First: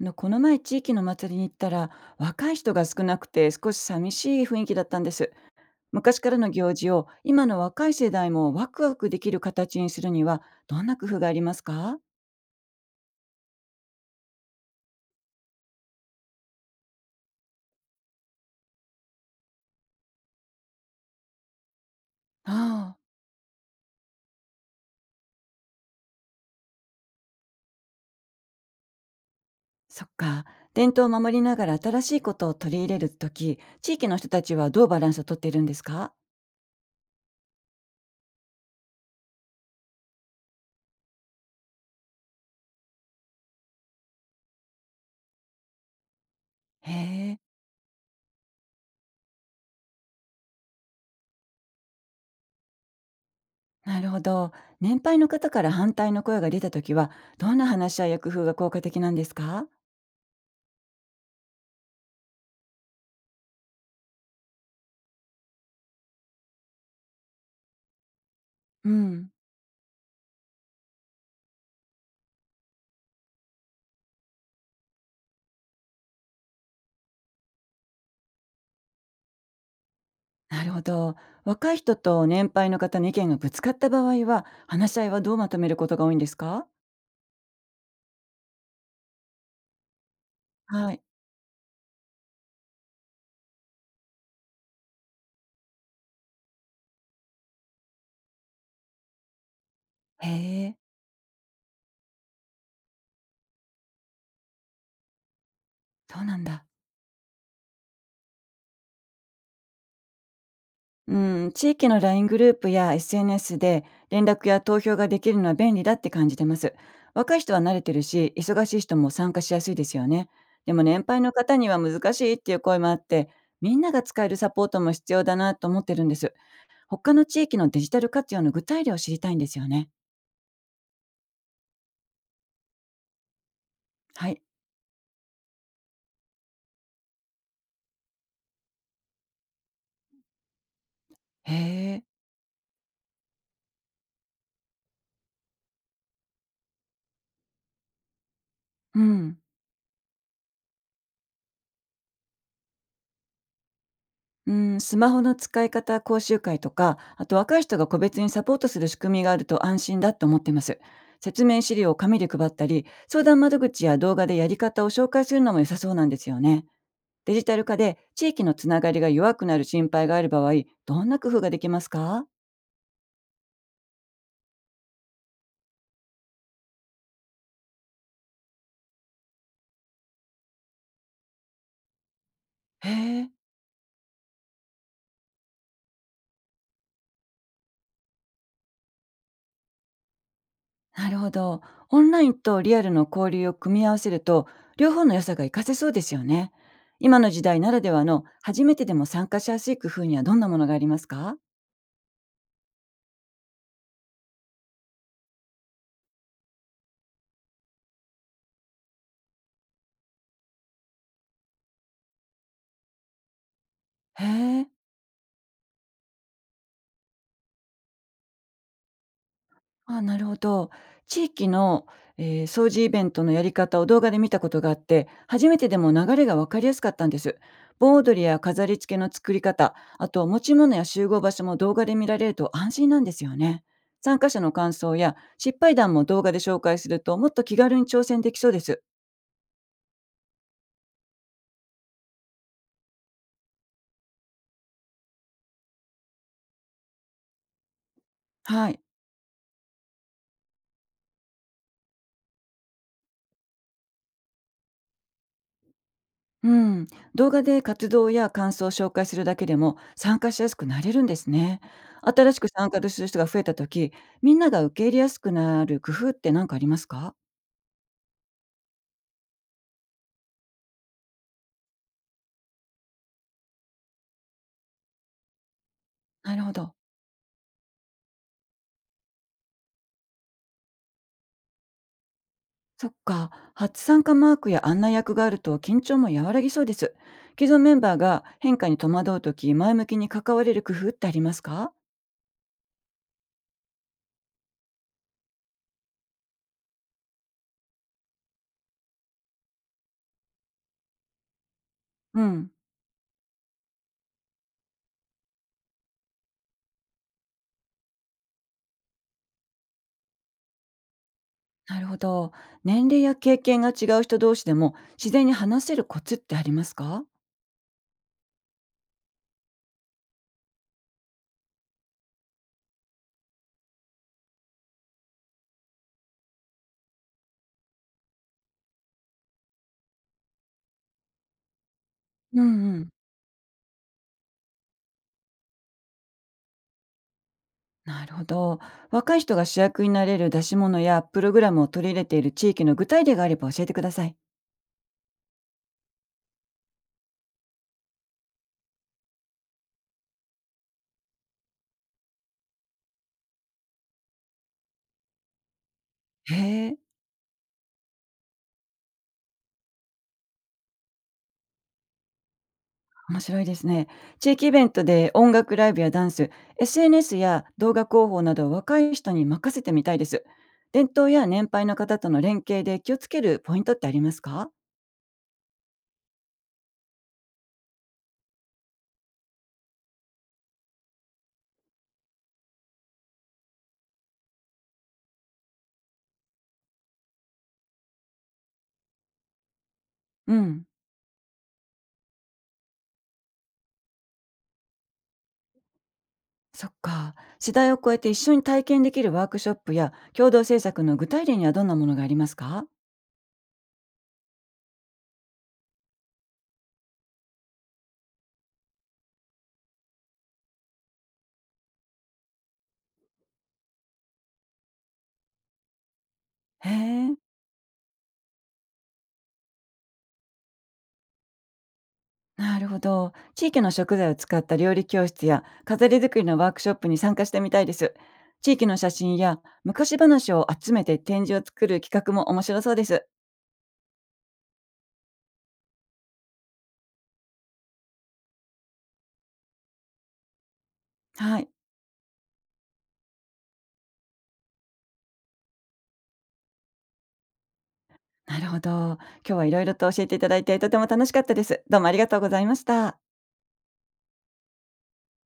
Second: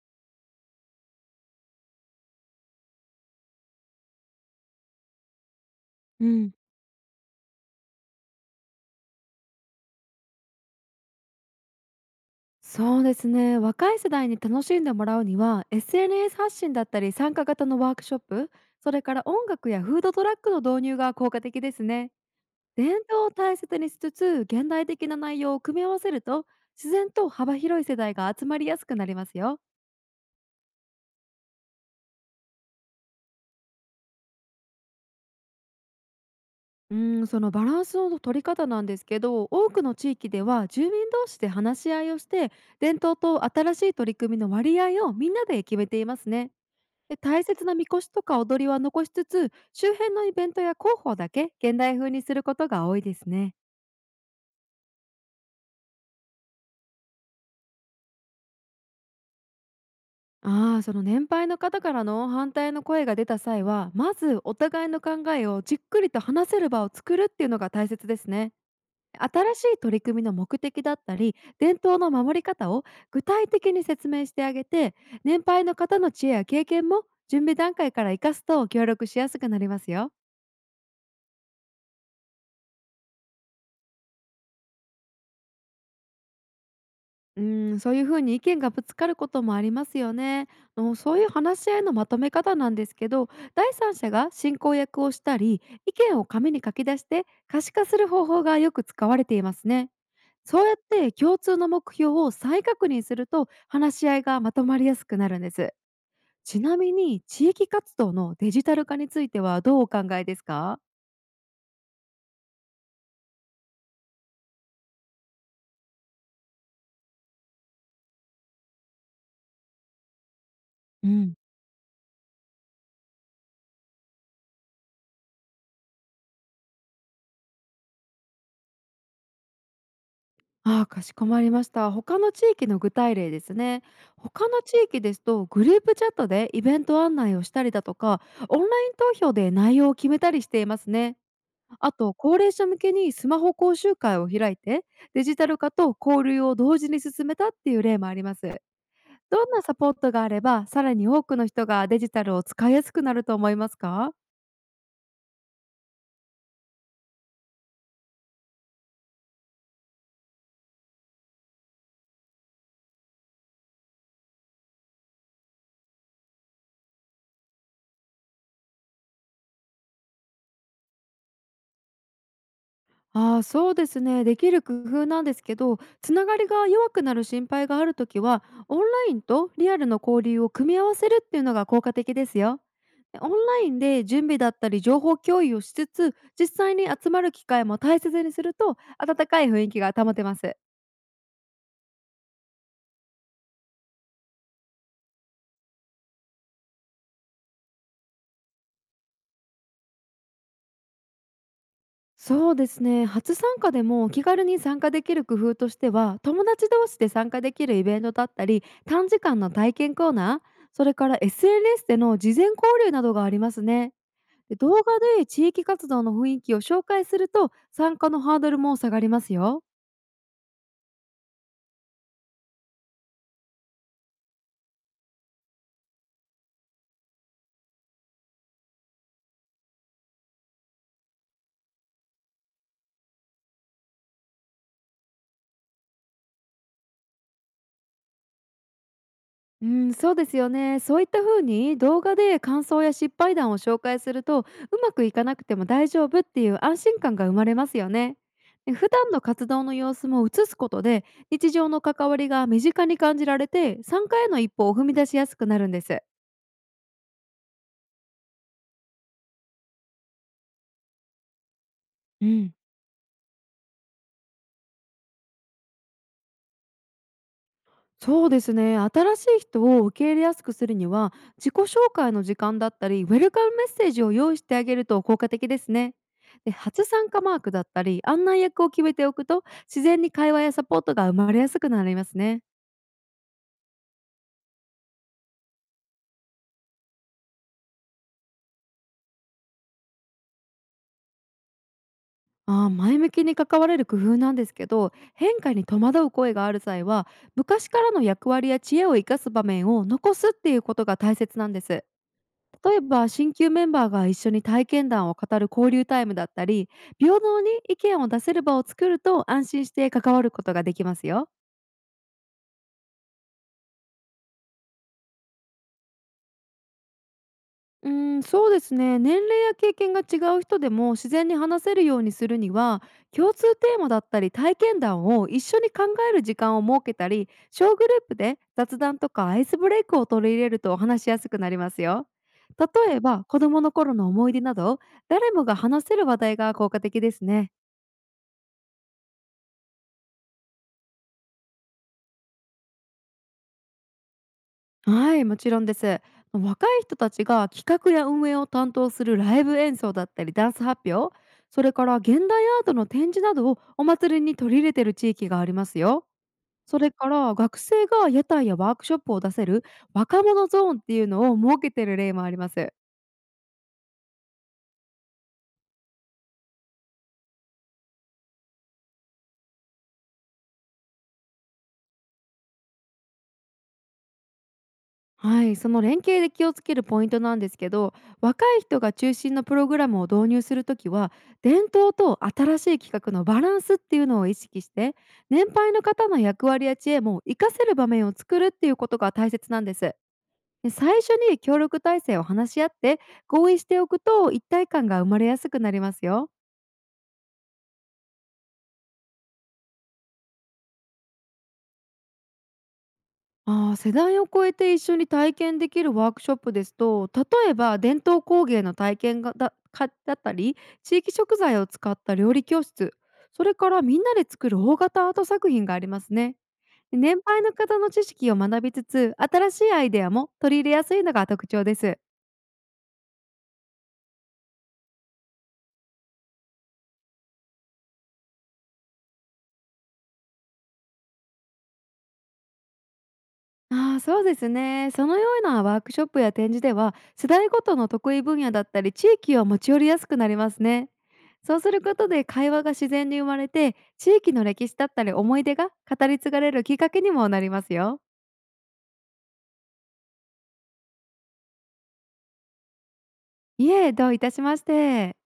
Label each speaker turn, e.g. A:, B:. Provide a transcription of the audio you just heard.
A: この前地域の祭りに行ったら、若い人が少なくて少し寂しい雰囲気だったんです。昔
B: う
A: からの
B: ん、
A: 行事を今の若い世代もワクワクできる形にするには、どんな工夫がありますか？
B: そうですね。若い世代に楽しんでもらうには SNS 発信だったり参加型のワークショップ、それから音楽やフードトラックの導入が効果的ですね。
A: あ
B: 伝
A: あ、
B: 統を大切にしつつ現代的な内容を組み合わせると、自然と幅広い世代が集まりやすくなりますよ。
A: そっか。伝統を守りながら新しいことを取り入れるとき、地域の人たちはどうバランスをとっているんですか？
B: うん、そのバランスの取り方なんですけど、多くの地域では住民同士で話し合いをして、伝統と新しい取り組みの割合をみんなで決めていますね。
A: へ
B: で、
A: え、
B: 大切なみこしとか踊りは残しつつ、周辺のイベントや広報だけ現代風にすることが多いですね。
A: なるほど。年配の方から反対の声が出たときは、どんな話し合いや工夫が効果的なんですか？
B: ああ、その年配の方からの反対の声が出た際は、まずお互いの考えをじっくりと話せる場を作るっていうのが大切ですね。
A: うん、
B: 新しい取り組みの目的だったり伝統の守り方を具体的に説明してあげて、年配の方の知恵や経験も準備段階から生かすと協力しやすくなりますよ。
A: なるほど。若い人と年配の方の意見がぶつかった場合は、話し合いはどうまとめることが多いんですか？
B: うん、そういうふうに意見がぶつかることもありますよね。
A: はい。
B: そういう話し合いのまとめ方なんですけど、第三者が進行役をしたり、意見を紙に書き出して可視化する方法がよく使われていますね。
A: へ
B: そうや
A: え、
B: って共通の目標を再確認すると話し合いがまとまりやすくなるんです。
A: そうなん
B: ち
A: だ。
B: なみに地域活動のデジタル化についてはどうお考えですか？
A: うん、地域の LINE グループや SNS で連絡や投票ができるのは便利だって感じてます。若い人は慣れてるし、忙しい人も参加しやすいですよね。でも年
B: う
A: 配の
B: ん、
A: 方には難しいっていう声もあって、みんなが使えるサポートも必要だなと思ってるんです。他の地域のデジタル活用の具体例を知りたいんですよね。
B: ああ、かしこまりました。他の地域の具体例ですね。
A: はい。
B: 他の地域ですと、グループチャットでイベント案内をしたりだとか、オンライン投票で内容を決めたりしていますね。
A: へ
B: あ
A: え。
B: と、高齢者向けにスマホ講習会を開いて、デジタル化と交流を同時に進めたっていう例もあります。
A: うん。
B: どんなサポートがあれば、さらに多くの人がデジタルを使いやすくなると思いますか？
A: うん、スマホの使い方講習会とか、あと若い人が個別にサポートする仕組みがあると安心だと思ってます。説明資料を紙で配ったり、相談窓口や動画でやり方を紹介するのも良さそうなんですよね。デジタル化で地域のつながりが弱くなる心配がある場合、どんな工夫ができますか？
B: ああ、そうですね、できる工夫なんですけど、つながりが弱くなる心配があるときは、オンラインとリアルの交流を組み合わせるっていうのが効果的ですよ。
A: へ
B: で、
A: え、
B: オンラインで準備だったり情報共有をしつつ、実際に集まる機会も大切にすると温かい雰囲気が保てます。
A: なるほど。オンラインとリアルの交流を組み合わせると、両方の良さが活かせそうですよね。今の時代ならではの初めてでも参加しやすい工夫にはどんなものがありますか？
B: そうですね、初参加でも気軽に参加できる工夫としては、友達同士で参加できるイベントだったり、短時間の体験コーナー、それから SNS での事前交流などがありますね。
A: へ
B: で、
A: え。
B: 動画で地域活動の雰囲気を紹介すると参加のハードルも下がりますよ。
A: ああ、なるほど。地域の、掃除イベントのやり方を動画で見たことがあって、初めてでも流れが分かりやすかったんです。盆踊りや飾り付けの作り方、あと持ち物や集合場所も動画で見られると安心なんですよね。参加者の感想や失敗談も動画で紹介するともっと気軽に挑戦できそうです。
B: うん、そうですよね。そういった風に動画で感想や失敗談を紹介すると、うまくいかなくても大丈夫っていう安心感が生まれますよね。
A: は
B: で、
A: い。
B: 普段の活動の様子も映すことで日常の関わりが身近に感じられて、参加への一歩を踏み出しやすくなるんです。
A: うん、動画で活動や感想を紹介するだけでも参加しやすくなれるんですね。
B: う
A: 新しく
B: ん、
A: 参加する人が増えた時、みんなが受け入れやすくなる工夫って何かありますか？
B: そうですね。新しい人を受け入れやすくするには、自己紹介の時間だったり、ウェルカムメッセージを用意してあげると効果的ですね。
A: なる
B: で、
A: ほど。
B: 初参加マークだったり、案内役を決めておくと、自然に会話やサポートが生まれやすくなりますね。
A: そっか。初参加マークや案内役があると緊張も和らぎそうです。既存メンバーが変化に戸惑う時、前向きに関われる工夫ってありますか？
B: あー、前向きに関われる工夫なんですけど、変化に戸惑う声がある際は、昔からの役割や知恵を生かす場面を残すっていうことが大切なんです。
A: うん。
B: 例えば、新旧メンバーが一緒に体験談を語る交流タイムだったり、平等に意見を出せる場を作ると安心して関わることができますよ。
A: なるほど。年齢や経験が違う人同士でも自然に話せるコツってありますか？
B: うーん、そうですね、年齢や経験が違う人でも自然に話せるようにするには、共通テーマだったり体験談を一緒に考える時間を設けたり、小グループで雑談とかアイスブレイクを取り入れると話しやすくなりますよ。
A: うん、
B: 例えば、子どもの頃の思い出など、誰もが話せる話題が効果的ですね。
A: なるほど。若い人が主役になれる出し物やプログラムを取り入れている地域の具体例があれば教えてください。
B: はい、もちろんです。若い人たちが企画や運営を担当するライブ演奏だったり、ダンス発表、それから現代アートの展示などをお祭りに取り入れてる地域がありますよ。
A: へえ、
B: それから、学生が屋台やワークショップを出せる若者ゾーンっていうのを設けてる例もあります。
A: 面白いですね。地域イベントで音楽ライブやダンス、SNS や動画広報などを若い人に任せてみたいです。伝統や年配の方との連携で気をつけるポイントってありますか？
B: はい、その連携で気をつけるポイントなんですけど、若い人が中心のプログラムを導入するときは、伝統と新しい企画のバランスっていうのを意識して、年配の方の役割や知恵も活かせる場面を作るっていうことが大切なんです。
A: うん。
B: で、最初に協力体制を話し合って合意しておくと一体感が生まれやすくなりますよ。
A: そっか。世代を超えて一緒に体験できるワークショップや共同制作の具体例にはどんなものがありますか？
B: ああ、世代を超えて一緒に体験できるワークショップですと、例えば伝統工芸の体験がだかだったり、地域食材を使った料理教室、それからみんなで作る大型アート作品がありますね。
A: へえ。
B: 年配の方の知識を学びつつ新しいアイデアも取り入れやすいのが特徴です。
A: なるほど。地域の食材を使った料理教室や飾り作りのワークショップに参加してみたいです。地域の写真や昔話を集めて展示を作る企画も面白そうです。
B: ああ、そうですね。そのようなワークショップや展示では、世代ごとの得意分野だったり、地域を持ち寄りやすくなりますね。
A: はい。
B: そうすることで会話が自然に生まれて、地域の歴史だったり思い出が語り継がれるきっかけにもなりますよ。
A: なるほど。今日はいろいろと教えていただいてとても楽しかったです。どうもありがとうございました。
B: いえ、どういたしまして。